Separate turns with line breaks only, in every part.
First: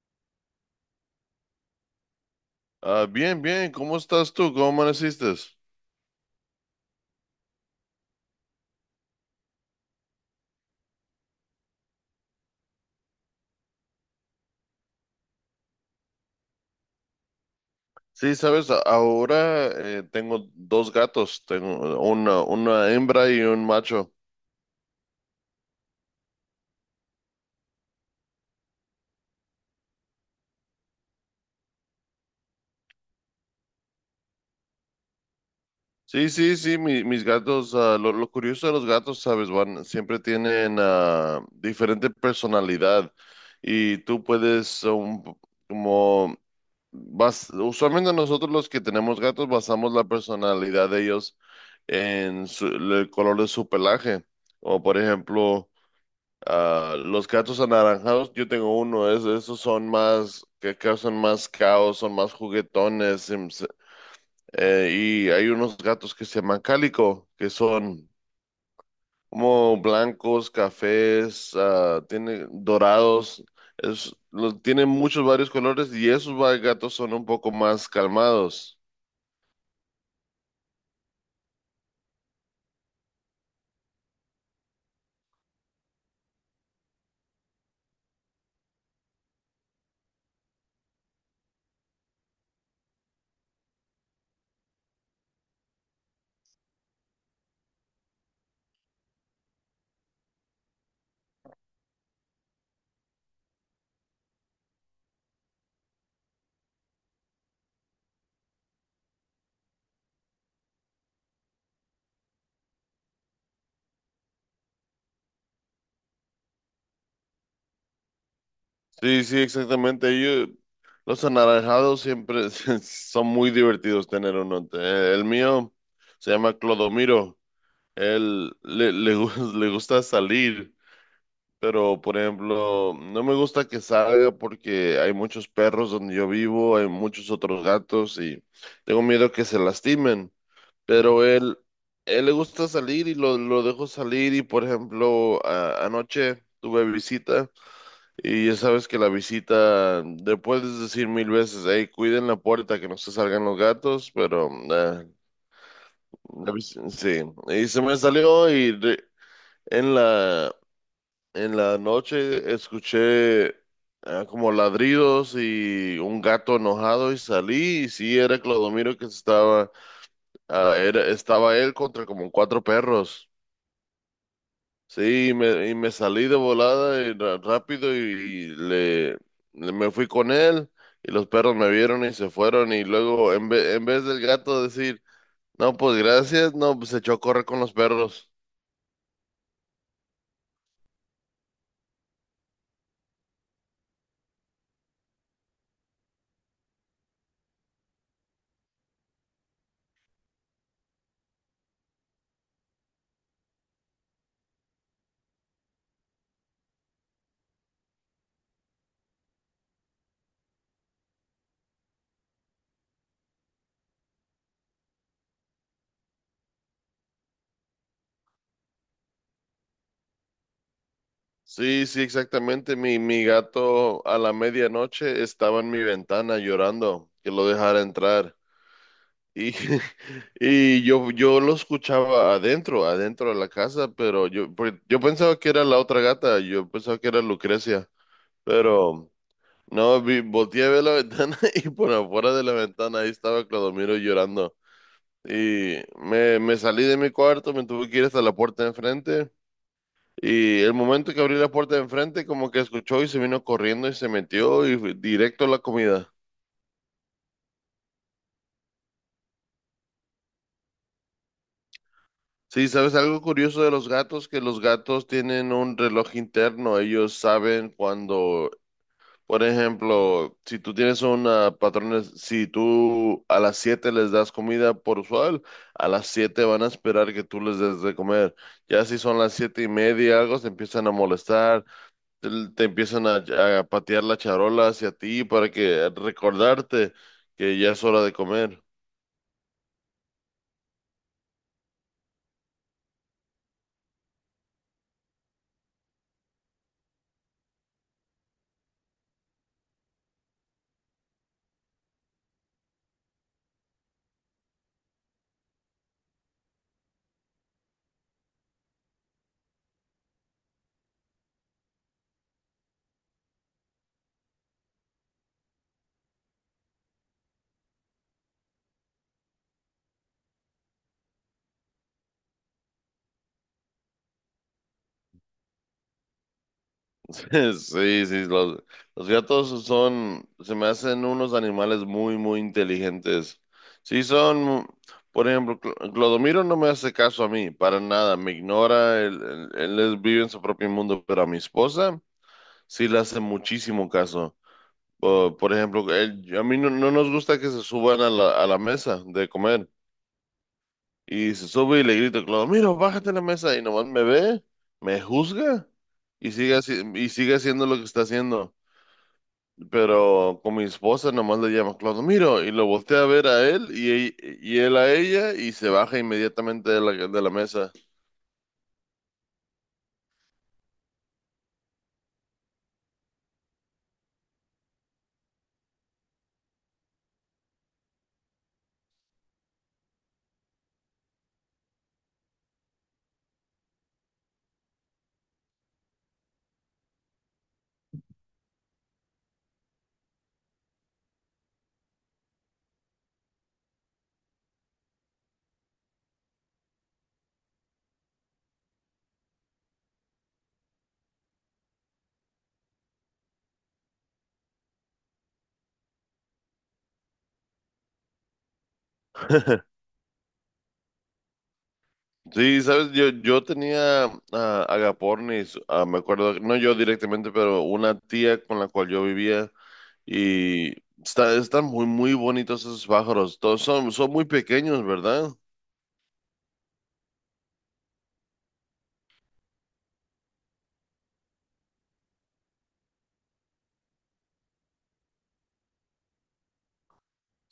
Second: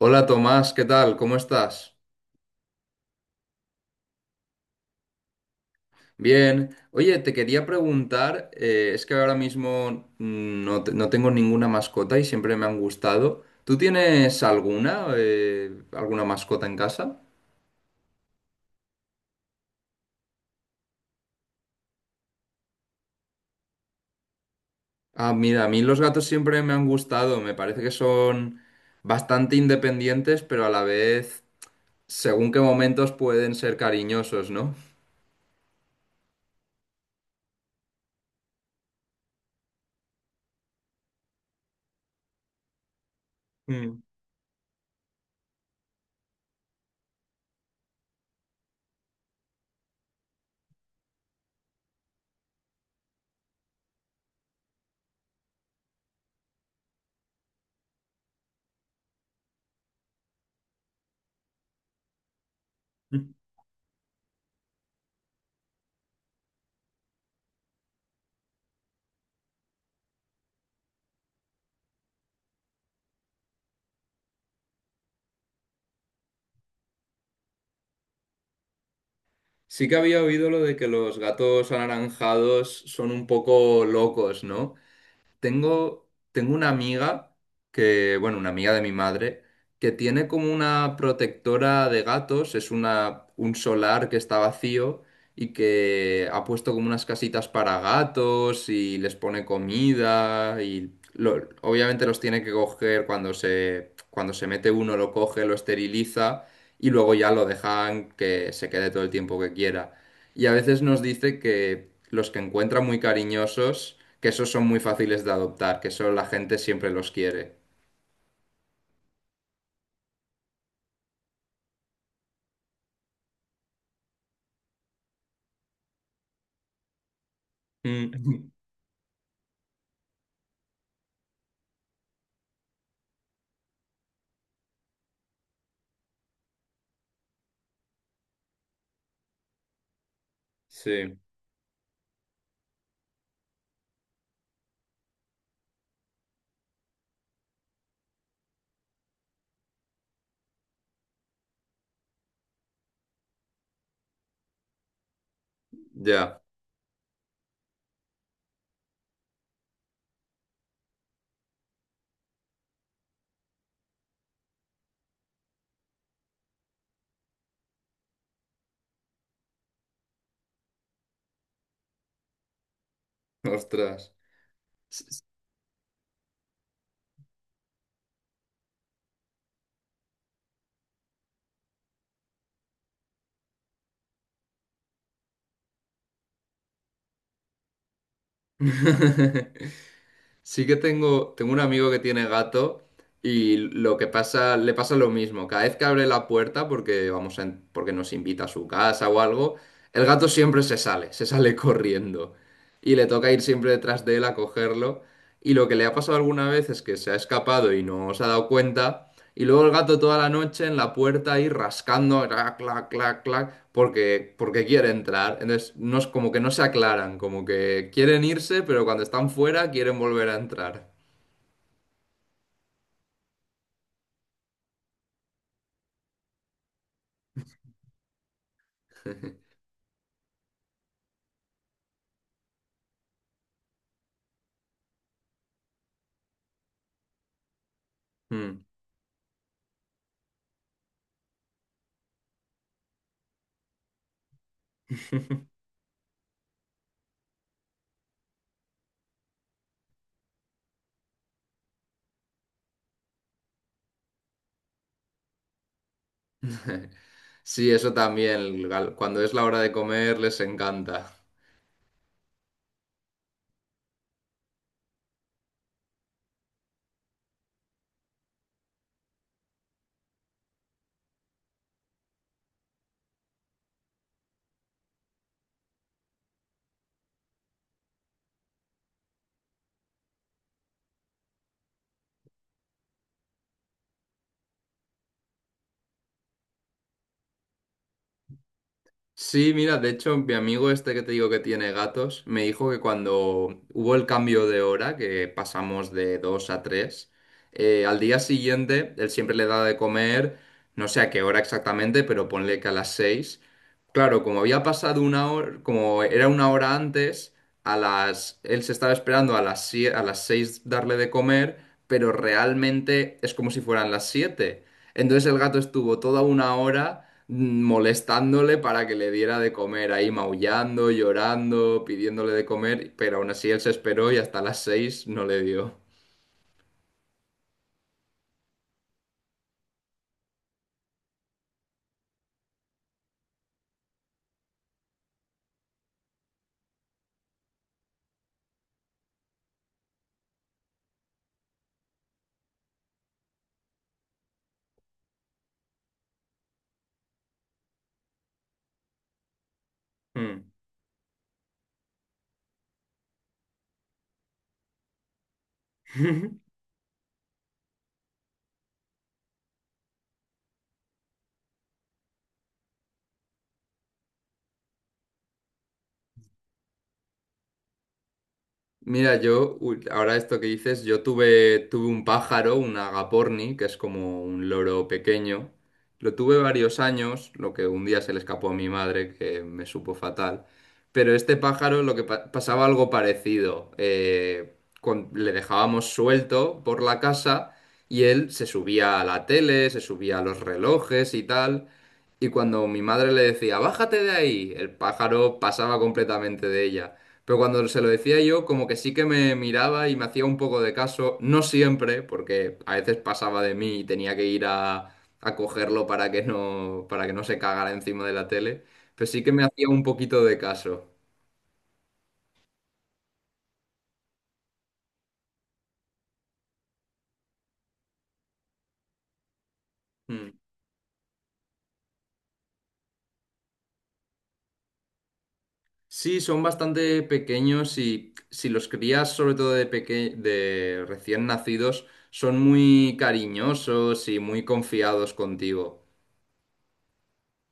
Hola Tomás, ¿qué tal? ¿Cómo estás?
Ah, bien, bien, ¿cómo estás tú? ¿Cómo amaneciste?
Bien. Oye, te quería preguntar, es que ahora mismo no, no tengo ninguna mascota y siempre me han gustado. ¿Tú tienes alguna mascota en casa?
Sí, sabes, ahora tengo dos gatos, tengo una, hembra y un macho.
Ah, mira, a mí los gatos siempre me han gustado. Me parece que son bastante independientes, pero a la vez, según qué momentos pueden ser cariñosos, ¿no?
Sí, sí, sí, mis gatos, lo curioso de los gatos, sabes, van, siempre tienen diferente personalidad y
Mm.
tú puedes, como, usualmente nosotros los que tenemos gatos basamos la personalidad de ellos en el color de su pelaje. O por ejemplo. Ah, los gatos anaranjados, yo tengo uno, esos son más, que causan más caos, son más juguetones. Eh, y hay unos gatos que se llaman cálico, que son como blancos, cafés, tiene dorados, tienen muchos varios colores y gatos son un poco más calmados.
Sí que había oído lo de que los gatos anaranjados son un poco locos, ¿no? Tengo una amiga que, bueno, una amiga de mi madre, que tiene como una protectora de gatos, es un solar que está vacío y que ha puesto como unas casitas para gatos y les pone comida y obviamente los tiene que coger cuando se mete uno, lo coge, lo esteriliza y luego ya lo dejan que se quede todo el tiempo que quiera. Y a veces nos dice que los que encuentra muy cariñosos que esos son muy fáciles de adoptar, que eso la gente siempre los quiere.
Sí, sí, exactamente. Yo, los anaranjados siempre son muy divertidos tener uno. El mío se llama Clodomiro.
Mm.
Él le gusta salir, pero por ejemplo, no me gusta que salga porque hay muchos perros donde yo vivo, hay muchos otros gatos y tengo miedo que se lastimen.
Sí,
Pero él le gusta salir y lo dejo salir y por ejemplo, anoche tuve visita y ya sabes que la visita, le puedes decir mil veces, hey, cuiden la puerta, que no se salgan los gatos, pero,
ya,
sí, y se me salió y en la, en la noche escuché como ladridos y un gato enojado y salí y sí era Clodomiro que estaba, estaba él contra como cuatro perros.
ostras. S- s-
Sí, y me salí de volada y rápido y, me fui con él y los perros me vieron y se fueron y luego en vez del gato decir, no, pues gracias, no, pues se echó a correr con los perros.
Sí que tengo un amigo que tiene gato y lo que pasa, le pasa lo mismo. Cada vez que abre la puerta porque nos invita a su casa o algo, el gato siempre se sale corriendo. Y le toca ir siempre detrás de él a cogerlo. Y lo que le ha pasado alguna vez es que se ha escapado y no se ha dado cuenta. Y luego el gato toda la noche en la puerta ahí rascando, clac, clac, clac, clac, porque quiere entrar. Entonces, no es como que no se aclaran, como que quieren irse, pero cuando están fuera quieren volver a entrar.
Sí, sí, exactamente. Mi gato a la medianoche estaba en mi ventana llorando que lo dejara entrar. Y, y yo lo escuchaba adentro, adentro de la casa, pero yo pensaba que era la otra gata, yo pensaba que era Lucrecia,
Mm.
pero no, volteé a ver la ventana y por afuera de la ventana ahí estaba Clodomiro llorando. Y me salí de mi cuarto, me tuve que ir hasta la puerta de enfrente. Y el momento que abrí la puerta de enfrente, como que escuchó y se vino corriendo y se metió y fue directo a la comida.
Sí, eso también, cuando es la hora de comer les encanta.
Sí, ¿sabes algo curioso de los gatos? Que los gatos tienen un reloj interno. Ellos saben cuando, por ejemplo, si tú tienes una patrona, si tú a las 7 les das comida por usual, a las 7 van a esperar que tú les des de comer. Ya si son las siete y media, algo, se empiezan a molestar te empiezan a patear la charola hacia ti para que recordarte que ya es hora de comer.
Sí, mira, de hecho, mi amigo este que te digo que tiene gatos, me dijo que cuando hubo el cambio de hora, que pasamos de 2 a 3, al día siguiente él siempre le da de comer, no sé a qué hora exactamente, pero ponle que a las 6. Claro, como había pasado una hora, como era una hora antes, él se estaba esperando a las 6 darle de comer, pero realmente es como si fueran las 7. Entonces el gato estuvo toda una hora molestándole para que le diera de comer, ahí maullando, llorando, pidiéndole de comer, pero aún así él se esperó y hasta las 6 no le dio.
Sí, sí, los gatos son, se me hacen unos animales muy, muy inteligentes. Sí, son, por ejemplo, Clodomiro no me hace caso a mí, para nada, me ignora, vive en su propio mundo, pero a mi esposa sí le hace muchísimo caso. Por ejemplo, a mí no nos gusta que se suban a la mesa de comer.
Mm.
Y se sube y le grito, claro, mira, bájate de la mesa y nomás me ve, me juzga y sigue haciendo lo que está haciendo. Pero con mi esposa nomás le llama Claudio, mira, y lo voltea a ver a él y, él a ella y se baja inmediatamente de la mesa.
Mira, ahora esto que dices, yo tuve un pájaro, un agaporni, que es como un loro pequeño. Lo tuve varios años, lo que un día se le escapó a mi madre, que me supo fatal. Pero este pájaro, lo que pasaba algo parecido. Le dejábamos suelto por la casa y él se subía a la tele, se subía a los relojes y tal. Y cuando mi madre le decía, bájate de ahí, el pájaro pasaba completamente de ella. Pero cuando se lo decía yo, como que sí que me miraba y me hacía un poco de caso, no siempre, porque a veces pasaba de mí y tenía que ir a cogerlo para que no se cagara encima de la tele, pero sí que me hacía un poquito de caso.
Sí, sabes, yo tenía a agapornis, me acuerdo, no yo directamente, pero una tía con la cual yo vivía
Mm.
y están muy, muy bonitos esos pájaros. Todos son muy pequeños, ¿verdad?
Sí, son bastante pequeños y si los crías, sobre todo de de recién nacidos, son muy cariñosos y muy confiados contigo.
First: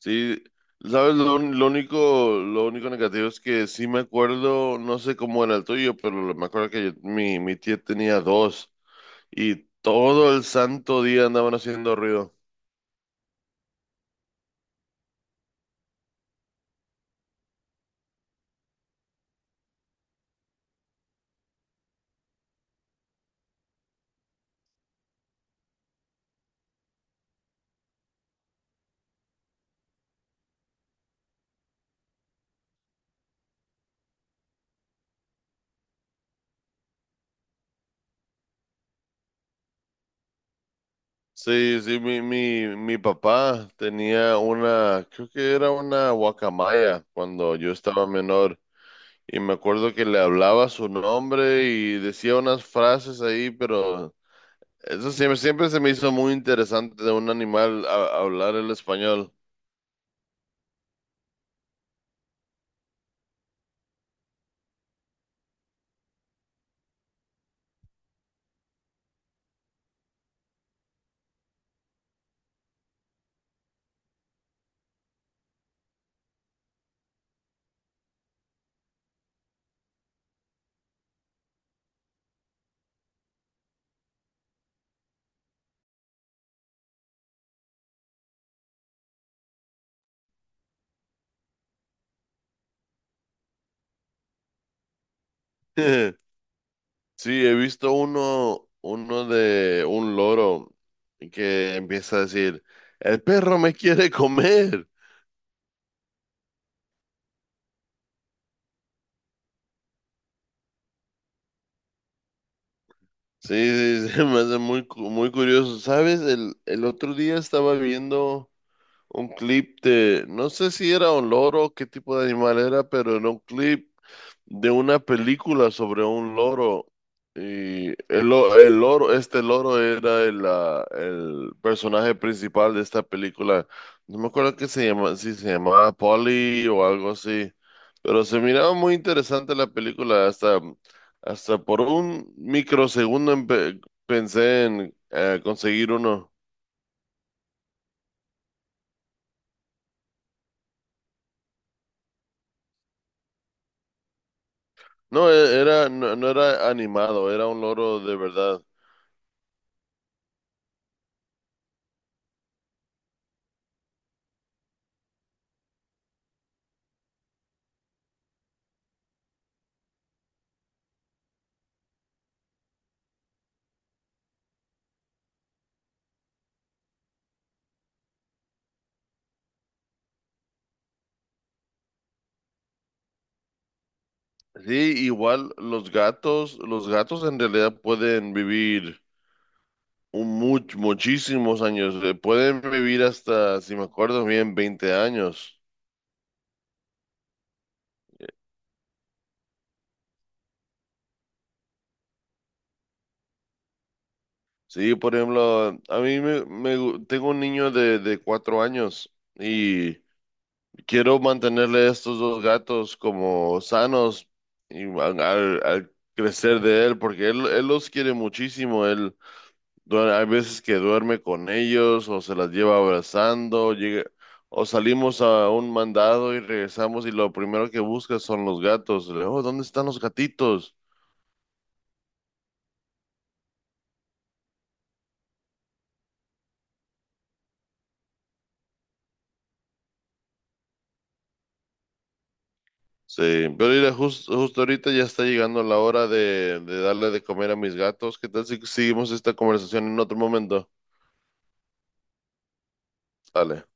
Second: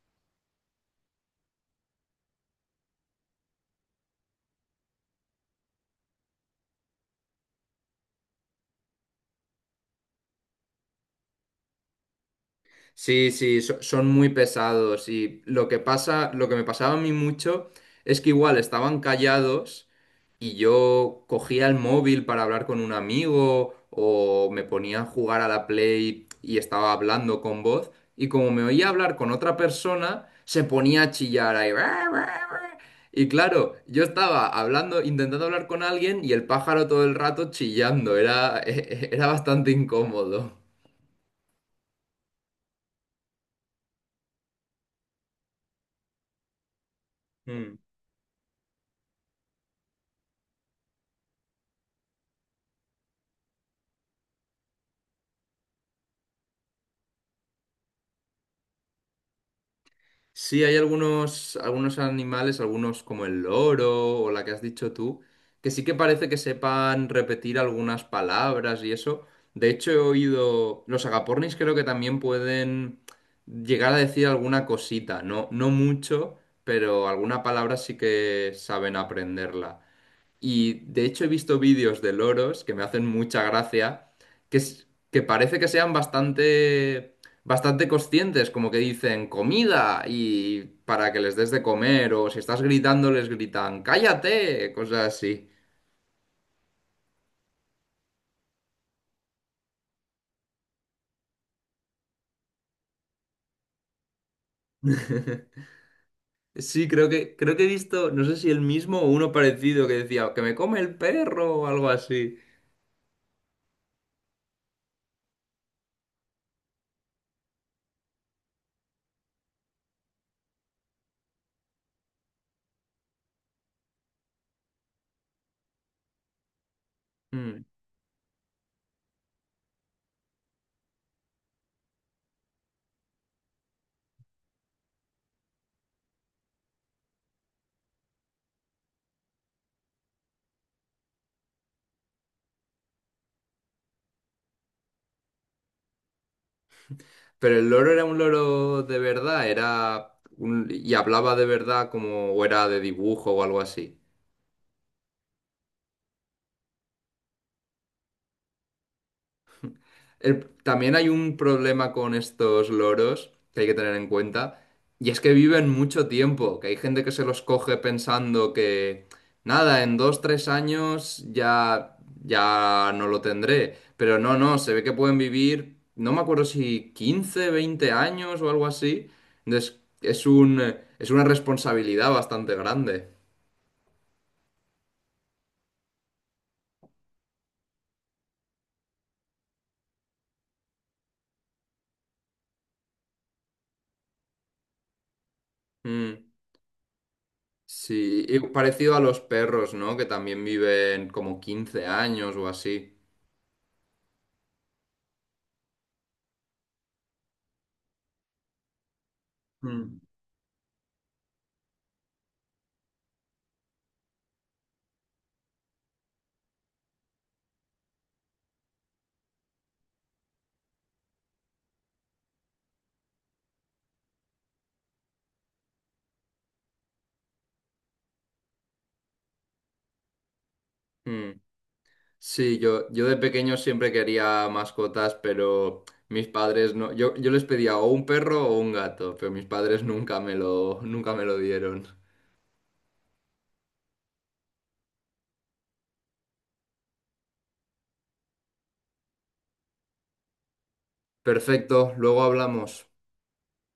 Sí, sabes, lo único negativo es que sí me acuerdo, no sé cómo era el tuyo, pero me acuerdo que mi tía tenía dos y todo el santo día andaban haciendo ruido.
Sí, sí, son muy pesados y lo que pasa, lo que me pasaba a mí mucho es que igual estaban callados y yo cogía el móvil para hablar con un amigo o me ponía a jugar a la Play y estaba hablando con voz y como me oía hablar con otra persona se ponía a chillar ahí. Y claro, yo estaba hablando, intentando hablar con alguien y el pájaro todo el rato chillando, era, era bastante incómodo.
Sí, sí, mi papá tenía una, creo que era una guacamaya cuando yo estaba menor y me acuerdo que le hablaba su nombre y decía unas frases ahí, pero eso siempre se me hizo muy interesante de un animal hablar el español.
Sí, hay algunos animales, algunos como el loro o la que has dicho tú, que sí que parece que sepan repetir algunas palabras y eso. De hecho, he oído, los agapornis creo que también pueden llegar a decir alguna cosita, no, no mucho, pero alguna palabra sí que saben aprenderla. Y de hecho he visto vídeos de loros que me hacen mucha gracia, que, que parece que sean bastante, bastante conscientes, como que dicen comida y para que les des de comer, o si estás gritando les gritan cállate, cosas así.
Sí, he visto uno de un loro que empieza a decir, el perro me quiere comer.
Sí, creo que he visto, no sé si el mismo o uno parecido que decía que me come el perro o algo así.
Sí, sí, sí, me hace muy curioso. ¿Sabes? El otro día estaba viendo un clip de, no sé si era un loro, qué tipo de animal era, pero era un clip de una película sobre un loro.
Mm.
Y el loro, este loro era el personaje principal de esta película. No me acuerdo qué se llama, si se llamaba Polly o algo así. Pero se miraba muy interesante la película. Hasta por un microsegundo pensé en conseguir uno.
Pero el loro era un loro de verdad, y hablaba de verdad como o era de dibujo o algo así.
No, era, no era animado, era un loro de verdad.
También hay un problema con estos loros que hay que tener en cuenta, y es que viven mucho tiempo, que hay gente que se los coge pensando que, nada, en 2, 3 años ya, ya no lo tendré, pero no, no, se ve que pueden vivir, no me acuerdo si 15 20 años o algo así, entonces es una responsabilidad bastante grande.
Sí, igual los gatos en realidad pueden vivir muchísimos años, pueden vivir hasta, si me acuerdo bien, 20 años.
Mm, sí, y parecido a los perros, ¿no? Que también viven como 15 años o así.
Sí, por ejemplo, a mí tengo un niño de, 4 años y
Mm.
quiero mantenerle a estos dos gatos como sanos y al crecer de él, porque él los quiere muchísimo. Hay veces que duerme con ellos o se las lleva abrazando, llega, o salimos a un mandado y regresamos y lo primero que busca son los gatos. Le, digo, oh, ¿dónde están los gatitos?
Mm. Sí, yo de pequeño siempre quería mascotas, pero mis padres no. Yo les pedía o un perro o un gato, pero mis padres nunca me lo dieron.
Sí, pero mira, justo ahorita ya está llegando la hora de, darle de comer a mis gatos. ¿Qué tal si seguimos esta conversación en otro momento?
Perfecto, luego hablamos.
Dale.